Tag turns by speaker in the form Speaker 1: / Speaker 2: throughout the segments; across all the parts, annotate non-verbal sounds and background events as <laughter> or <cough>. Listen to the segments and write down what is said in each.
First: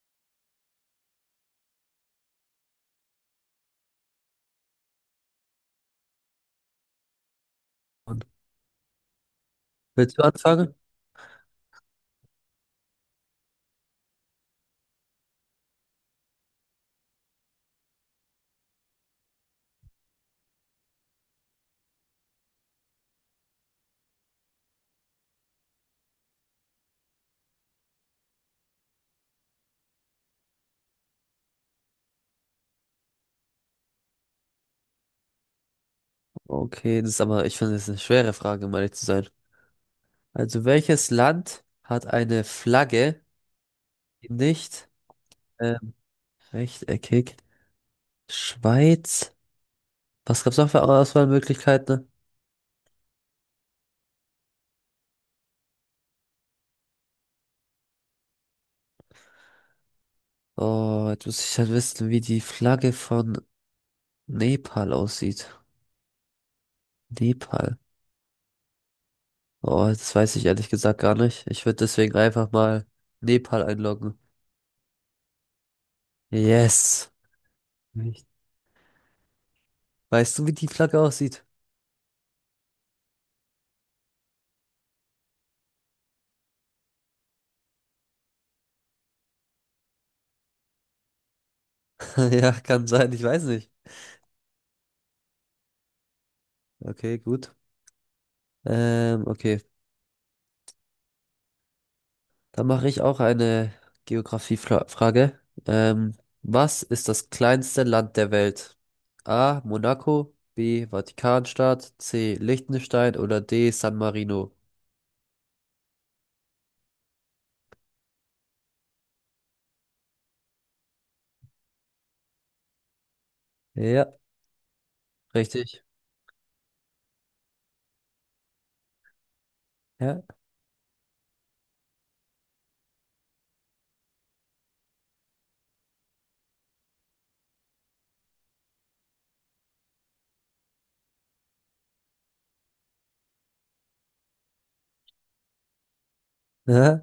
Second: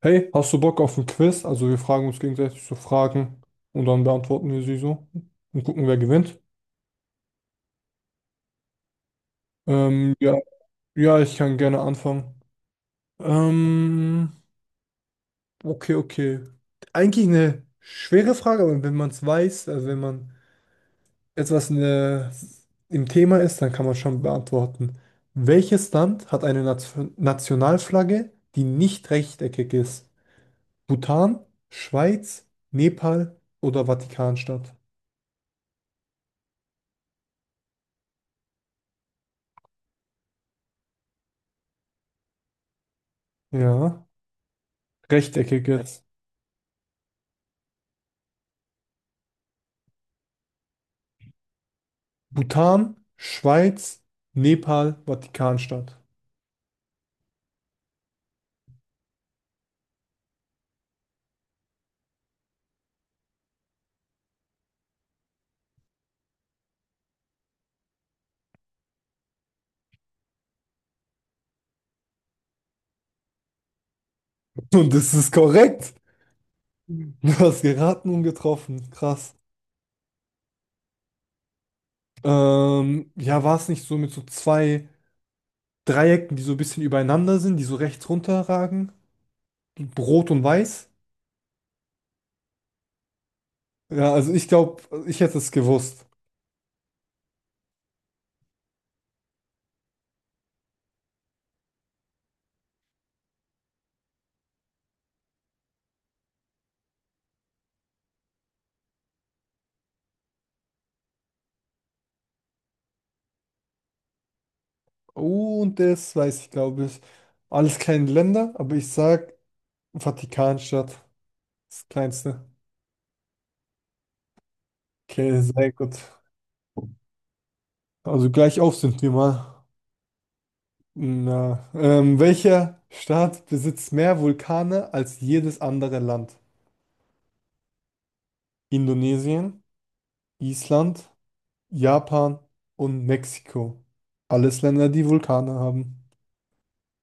Speaker 1: Hey, hast du Bock auf ein Quiz? Also wir fragen uns gegenseitig so Fragen und dann beantworten wir sie so und gucken, wer gewinnt.
Speaker 2: Und willst du
Speaker 1: Ja,
Speaker 2: anfangen?
Speaker 1: ja, ich kann gerne anfangen. Ähm, okay, okay. Eigentlich eine schwere Frage, aber wenn man es weiß, also wenn man etwas in der, im Thema ist, dann kann man schon beantworten. Welches Land hat eine Nationalflagge, die nicht rechteckig ist? Bhutan, Schweiz, Nepal oder Vatikanstadt?
Speaker 2: Okay, das ist aber, ich finde, das ist eine schwere Frage, um ehrlich zu sein. Also, welches Land hat eine Flagge,
Speaker 1: Ja.
Speaker 2: die nicht ähm,
Speaker 1: Rechteckiges.
Speaker 2: rechteckig? Schweiz? Was gab es noch für Auswahlmöglichkeiten?
Speaker 1: Bhutan, Schweiz, Nepal, Vatikanstadt.
Speaker 2: Oh, jetzt muss ich halt wissen, wie die Flagge von Nepal aussieht. Nepal. Oh, das weiß ich ehrlich gesagt gar nicht. Ich würde deswegen einfach mal Nepal einloggen.
Speaker 1: <laughs> Und das ist korrekt.
Speaker 2: Yes.
Speaker 1: Du hast geraten und
Speaker 2: Nicht.
Speaker 1: getroffen. Krass.
Speaker 2: Weißt du, wie die Flagge aussieht?
Speaker 1: Ja, war es nicht so mit so zwei Dreiecken, die so ein bisschen übereinander sind, die so rechts runterragen? Rot und weiß?
Speaker 2: <laughs> Ja, kann sein, ich weiß nicht.
Speaker 1: Ja, also ich glaube, ich hätte es gewusst.
Speaker 2: Okay, gut. Okay. Dann mache ich auch eine Geografiefrage. Ähm, Was ist das kleinste Land der Welt? A. Monaco, B. Vatikanstadt, C. Liechtenstein oder D. San Marino?
Speaker 1: Und das weiß ich, glaube ich. Alles kleine Länder, aber ich sag Vatikanstadt. Das kleinste.
Speaker 2: Ja,
Speaker 1: Okay, sehr
Speaker 2: richtig.
Speaker 1: gut. Also gleich auf sind wir mal.
Speaker 2: Ja.
Speaker 1: Na, welcher Staat besitzt mehr Vulkane als jedes andere Land? Indonesien, Island, Japan und Mexiko. Alles Länder, die Vulkane haben.
Speaker 2: <laughs> Ja.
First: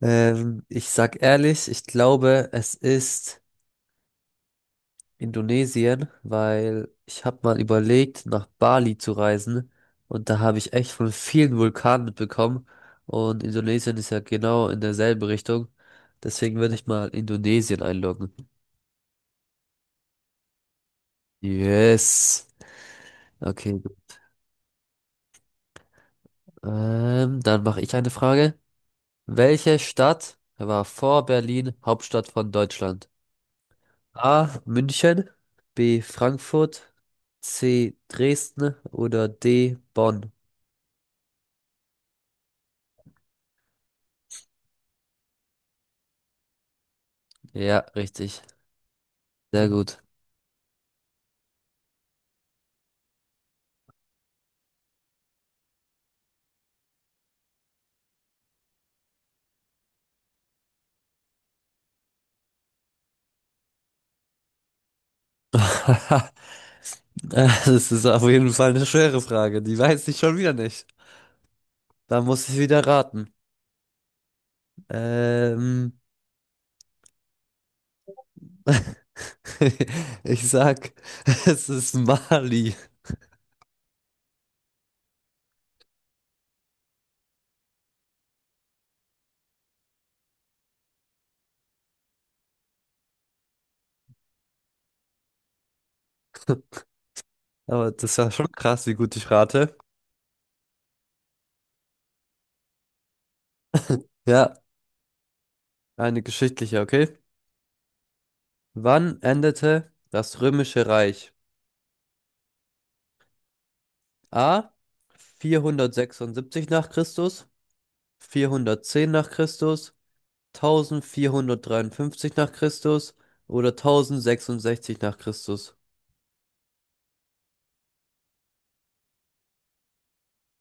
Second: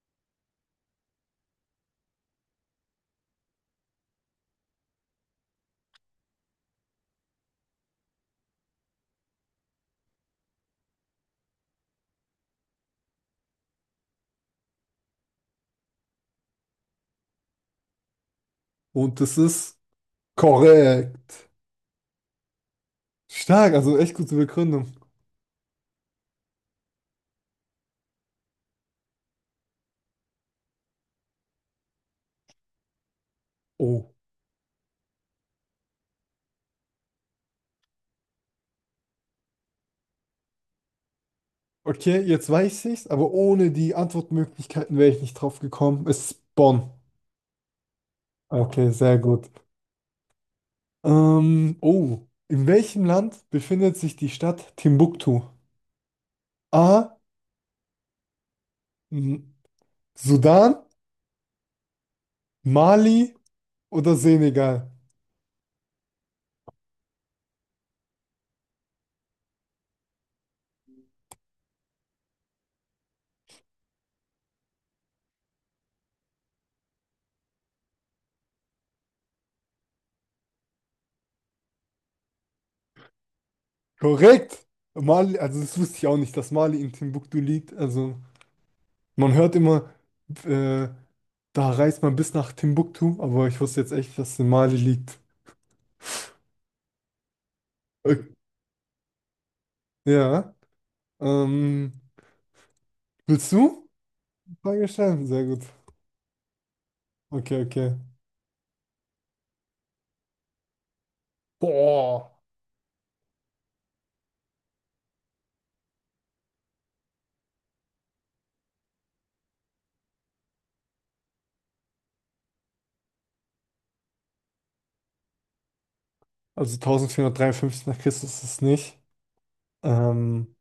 Speaker 2: Ich sag ehrlich, ich glaube, es ist Indonesien, weil ich habe mal überlegt, nach Bali zu reisen und da habe ich echt von vielen Vulkanen mitbekommen und Indonesien ist ja genau in derselben Richtung. Deswegen würde ich mal Indonesien einloggen.
Speaker 1: Und das ist korrekt.
Speaker 2: Yes.
Speaker 1: Stark,
Speaker 2: Okay.
Speaker 1: also echt gute Begründung.
Speaker 2: Dann mache ich eine Frage. Welche Stadt war vor Berlin Hauptstadt von Deutschland?
Speaker 1: Oh.
Speaker 2: A. München, B. Frankfurt, C. Dresden oder D. Bonn?
Speaker 1: Okay, jetzt weiß ich's, aber ohne die Antwortmöglichkeiten wäre ich nicht drauf gekommen. Es ist Bonn.
Speaker 2: Ja, richtig.
Speaker 1: Okay, sehr gut.
Speaker 2: Sehr gut.
Speaker 1: Oh. In welchem Land befindet sich die Stadt Timbuktu? A. Sudan, Mali oder Senegal?
Speaker 2: <laughs> Das ist auf jeden Fall eine schwere Frage. Die weiß ich schon wieder nicht. Da muss ich wieder raten. Ähm, <laughs> Ich sag, <laughs> es ist Mali.
Speaker 1: Korrekt. Mali, also das wusste ich auch nicht, dass Mali in Timbuktu liegt. Also man hört immer, äh, da reist man bis nach Timbuktu, aber ich wusste jetzt echt, dass es in Mali liegt.
Speaker 2: Aber das
Speaker 1: Okay.
Speaker 2: war schon krass, wie gut ich rate.
Speaker 1: Ja. Ähm, willst du
Speaker 2: Ja,
Speaker 1: eine Frage stellen? Sehr gut.
Speaker 2: eine geschichtliche, okay?
Speaker 1: Okay, okay.
Speaker 2: Wann endete das Römische Reich?
Speaker 1: Boah.
Speaker 2: A. 476 nach Christus, 410 nach Christus, 1453 nach Christus oder 1066 nach Christus?
Speaker 1: Also 1453 nach Christus ist es nicht. Ähm,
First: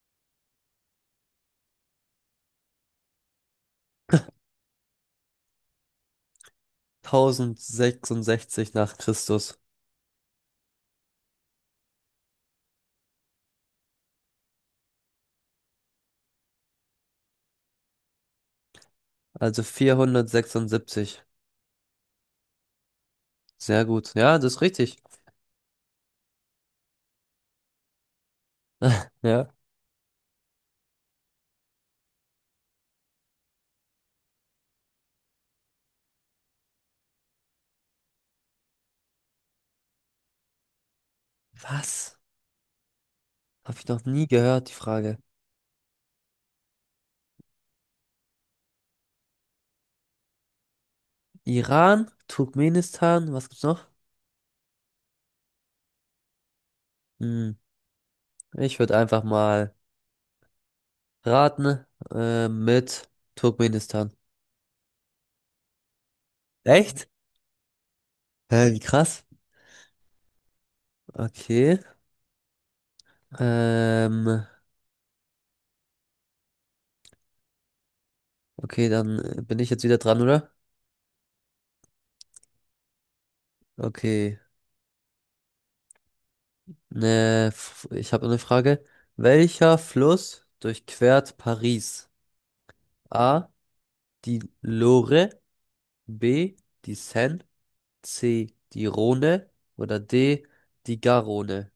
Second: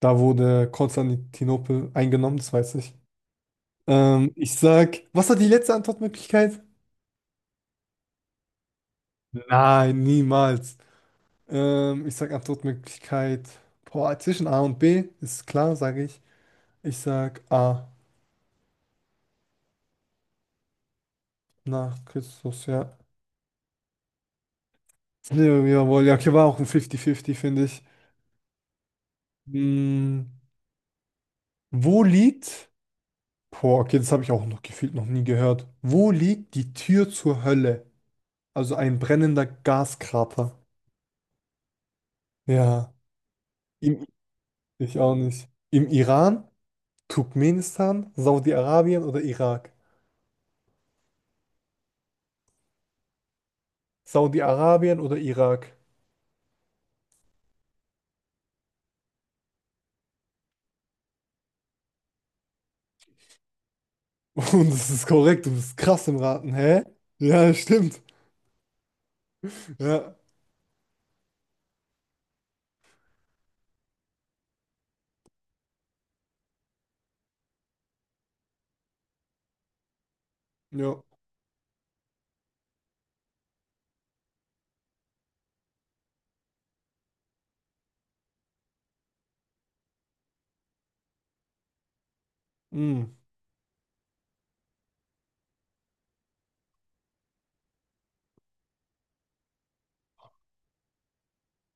Speaker 1: da wurde Konstantinopel eingenommen, das weiß ich. Ich sag, was war die letzte Antwortmöglichkeit?
Speaker 2: 1066 nach Christus.
Speaker 1: Nein, niemals. Ich sag Antwortmöglichkeit, boah, zwischen A und B, ist klar, sage ich. Ich sag A
Speaker 2: Also 476.
Speaker 1: nach Christus, ja.
Speaker 2: Sehr gut. Ja, das ist richtig.
Speaker 1: Nee, jawohl, ja, okay, war auch ein 50-50, finde ich.
Speaker 2: Ja.
Speaker 1: Hm, wo liegt, boah, okay, das habe ich auch noch gefühlt noch nie gehört. Wo liegt die Tür zur Hölle? Also ein brennender Gaskrater.
Speaker 2: Was?
Speaker 1: Ja,
Speaker 2: Habe ich noch
Speaker 1: im,
Speaker 2: nie gehört, die
Speaker 1: ich auch
Speaker 2: Frage.
Speaker 1: nicht. Im Iran? Turkmenistan, Saudi-Arabien oder Irak?
Speaker 2: Iran, Turkmenistan, was gibt's noch?
Speaker 1: Saudi-Arabien oder Irak?
Speaker 2: Hm, ich würde einfach mal raten, mit Turkmenistan.
Speaker 1: <laughs> Und das ist korrekt, du bist krass im Raten, hä?
Speaker 2: Echt?
Speaker 1: Ja, stimmt.
Speaker 2: Hä, wie krass.
Speaker 1: Ja,
Speaker 2: Okay. Ähm, okay, dann bin ich jetzt wieder dran, oder?
Speaker 1: ja.
Speaker 2: Okay. Ne, ich habe eine Frage. Welcher Fluss durchquert Paris?
Speaker 1: Hm.
Speaker 2: A. Die Loire, B. die Seine, C. die Rhone oder D. die Garonne?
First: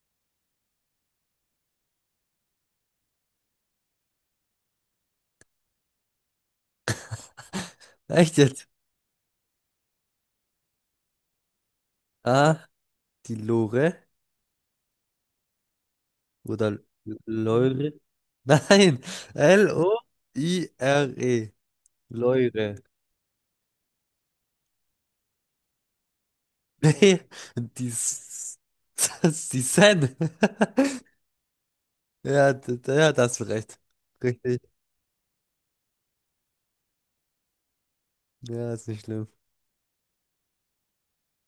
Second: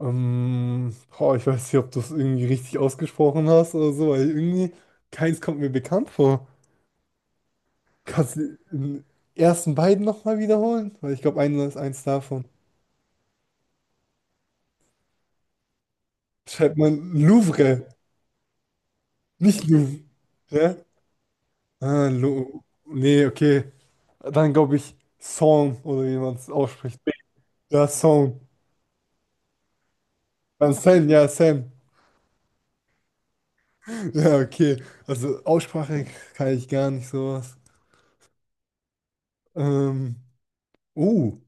Speaker 1: Boah, ich weiß nicht, ob du es irgendwie richtig ausgesprochen hast oder so, weil irgendwie keins kommt mir bekannt vor.
Speaker 2: <laughs>
Speaker 1: Kannst
Speaker 2: Echt
Speaker 1: du
Speaker 2: jetzt?
Speaker 1: den ersten beiden nochmal wiederholen? Weil ich glaube, einer ist eins davon.
Speaker 2: A. die Loire
Speaker 1: Schreibt
Speaker 2: oder
Speaker 1: man Louvre,
Speaker 2: Loire? <laughs> Nein,
Speaker 1: nicht Louvre. Ja?
Speaker 2: Loire.
Speaker 1: Ah, Lou-
Speaker 2: Loire. <laughs>
Speaker 1: Nee, okay. Dann glaube ich Song oder wie man es ausspricht.
Speaker 2: Nee,
Speaker 1: Ja,
Speaker 2: die,
Speaker 1: Song.
Speaker 2: S- <laughs> das ist die Seine.
Speaker 1: Dann
Speaker 2: <laughs>
Speaker 1: Sam.
Speaker 2: Ja, ja, das hast du recht.
Speaker 1: Ja,
Speaker 2: Richtig.
Speaker 1: okay. Also Aussprache kann ich gar nicht sowas.
Speaker 2: Ja, ist nicht schlimm.
Speaker 1: Ähm, oh,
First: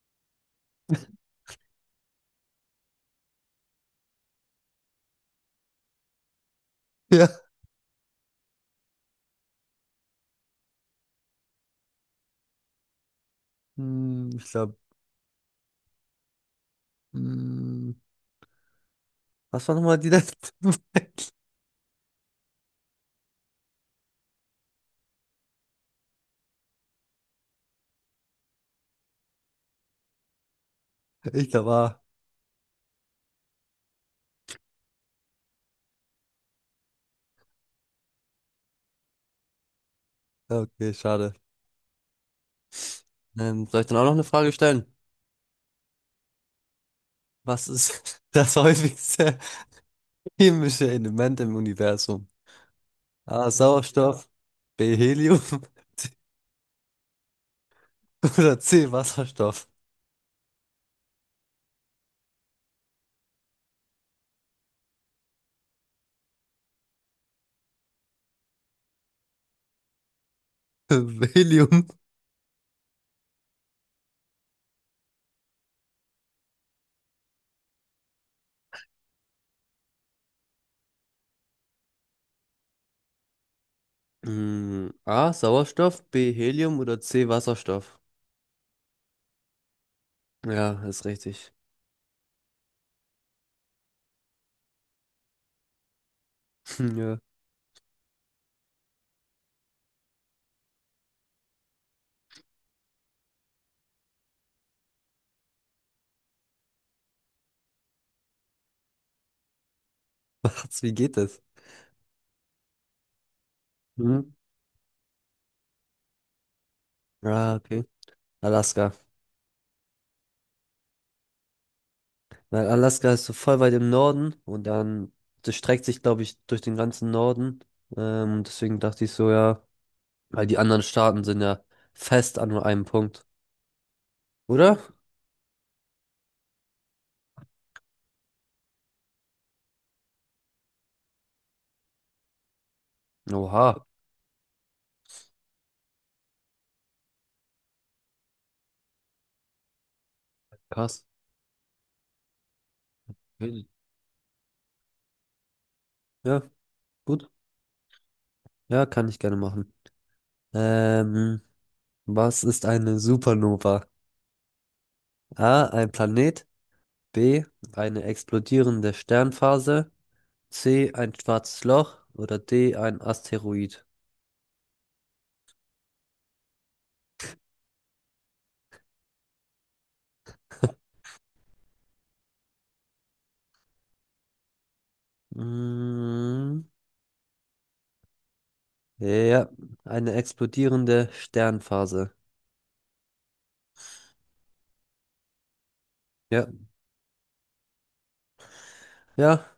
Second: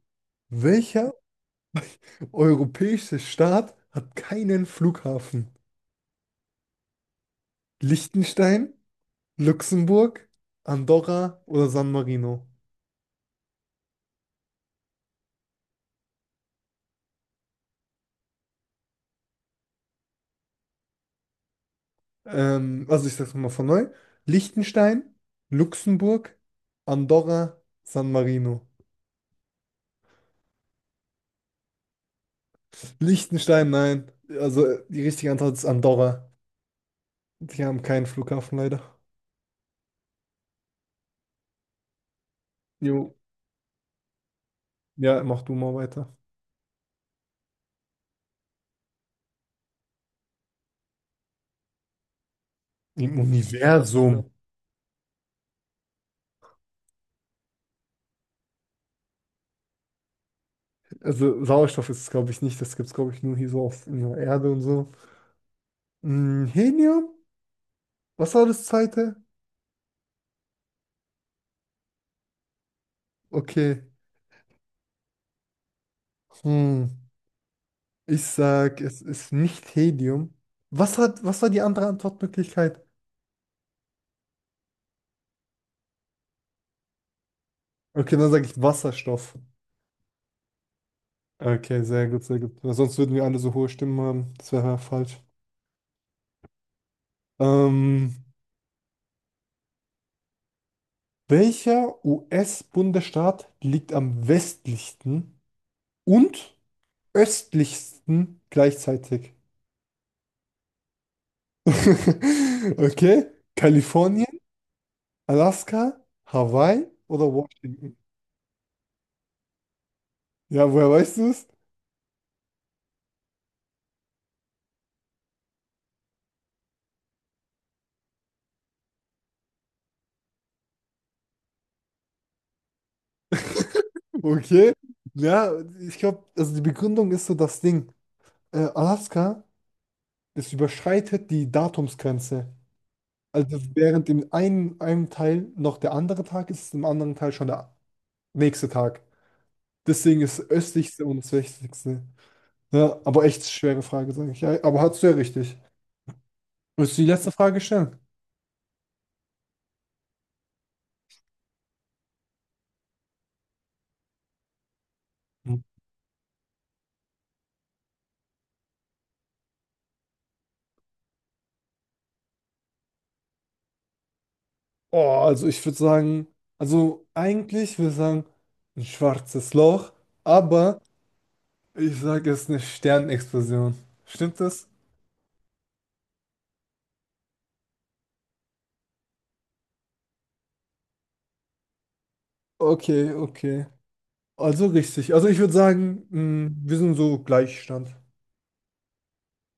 Speaker 1: welcher europäische Staat hat keinen Flughafen?
Speaker 2: Ja.
Speaker 1: Liechtenstein, Luxemburg, Andorra oder San Marino?
Speaker 2: Hm, ich glaube, hm, was war nochmal die <laughs> letzte Frage?
Speaker 1: Also ich sag's nochmal von neu. Liechtenstein, Luxemburg, Andorra, San Marino.
Speaker 2: Ich glaube, ah,
Speaker 1: Liechtenstein, nein. Also die richtige Antwort ist Andorra. Wir haben keinen Flughafen leider.
Speaker 2: ja, okay, schade.
Speaker 1: Jo.
Speaker 2: Soll ich dann auch noch eine Frage stellen?
Speaker 1: Ja, mach du mal weiter.
Speaker 2: Was ist <laughs> das häufigste chemische Element im Universum?
Speaker 1: Im
Speaker 2: A. Sauerstoff,
Speaker 1: Universum.
Speaker 2: B. Helium <laughs> oder C. Wasserstoff?
Speaker 1: Ja. Also Sauerstoff ist es, glaube ich, nicht. Das gibt es, glaube ich, nur hier so auf in der Erde und so. Hm, Helium? Was war das zweite?
Speaker 2: <laughs> Helium.
Speaker 1: Okay. Hm. Ich sag, es ist nicht Helium. Was hat, was war die andere Antwortmöglichkeit?
Speaker 2: Hm, A. Sauerstoff, B. Helium oder C. Wasserstoff?
Speaker 1: Okay, dann sage ich Wasserstoff.
Speaker 2: Ja, ist richtig.
Speaker 1: Okay, sehr gut, sehr gut. Weil sonst würden wir alle so hohe Stimmen haben. Das wäre ja falsch.
Speaker 2: <laughs> Ja.
Speaker 1: Ähm, welcher US-Bundesstaat liegt am westlichsten und östlichsten gleichzeitig?
Speaker 2: Was, wie geht das?
Speaker 1: <laughs> Okay,
Speaker 2: Hm?
Speaker 1: Kalifornien, Alaska, Hawaii oder
Speaker 2: Ah, okay.
Speaker 1: Washington?
Speaker 2: Alaska.
Speaker 1: Ja, woher weißt du es?
Speaker 2: Weil Alaska ist so voll weit im Norden und dann das streckt sich, glaube ich, durch den ganzen Norden. Deswegen dachte ich so, ja, weil die anderen Staaten sind ja fest an nur einem Punkt.
Speaker 1: Okay,
Speaker 2: Oder?
Speaker 1: ja, ich glaube, also die Begründung ist so das Ding. Alaska, das überschreitet die Datumsgrenze. Also
Speaker 2: Oha,
Speaker 1: während im einen, einem Teil noch der andere Tag ist, ist im anderen Teil schon der nächste Tag. Deswegen ist
Speaker 2: krass.
Speaker 1: östlichste und das westlichste. Ja, aber echt
Speaker 2: Will-
Speaker 1: schwere Frage, sage ich. Ja, aber hast du ja richtig.
Speaker 2: Ja,
Speaker 1: Willst du die
Speaker 2: gut.
Speaker 1: letzte Frage stellen?
Speaker 2: Ja, kann ich gerne machen. Ähm, Was ist eine Supernova?
Speaker 1: Hm.
Speaker 2: A, ein Planet. B, eine explodierende Sternphase. C, ein schwarzes Loch. Oder D, ein Asteroid.
Speaker 1: Oh, also ich würde sagen, also eigentlich würde ich sagen, ein schwarzes Loch, aber ich sage, es ist eine Sternexplosion. Stimmt das?
Speaker 2: Mm, ja, ja, ja, eine explodierende Sternphase.
Speaker 1: Okay, okay. Also richtig. Also ich würde sagen,
Speaker 2: Ja,
Speaker 1: mh, wir sind so Gleichstand.
Speaker 2: ja,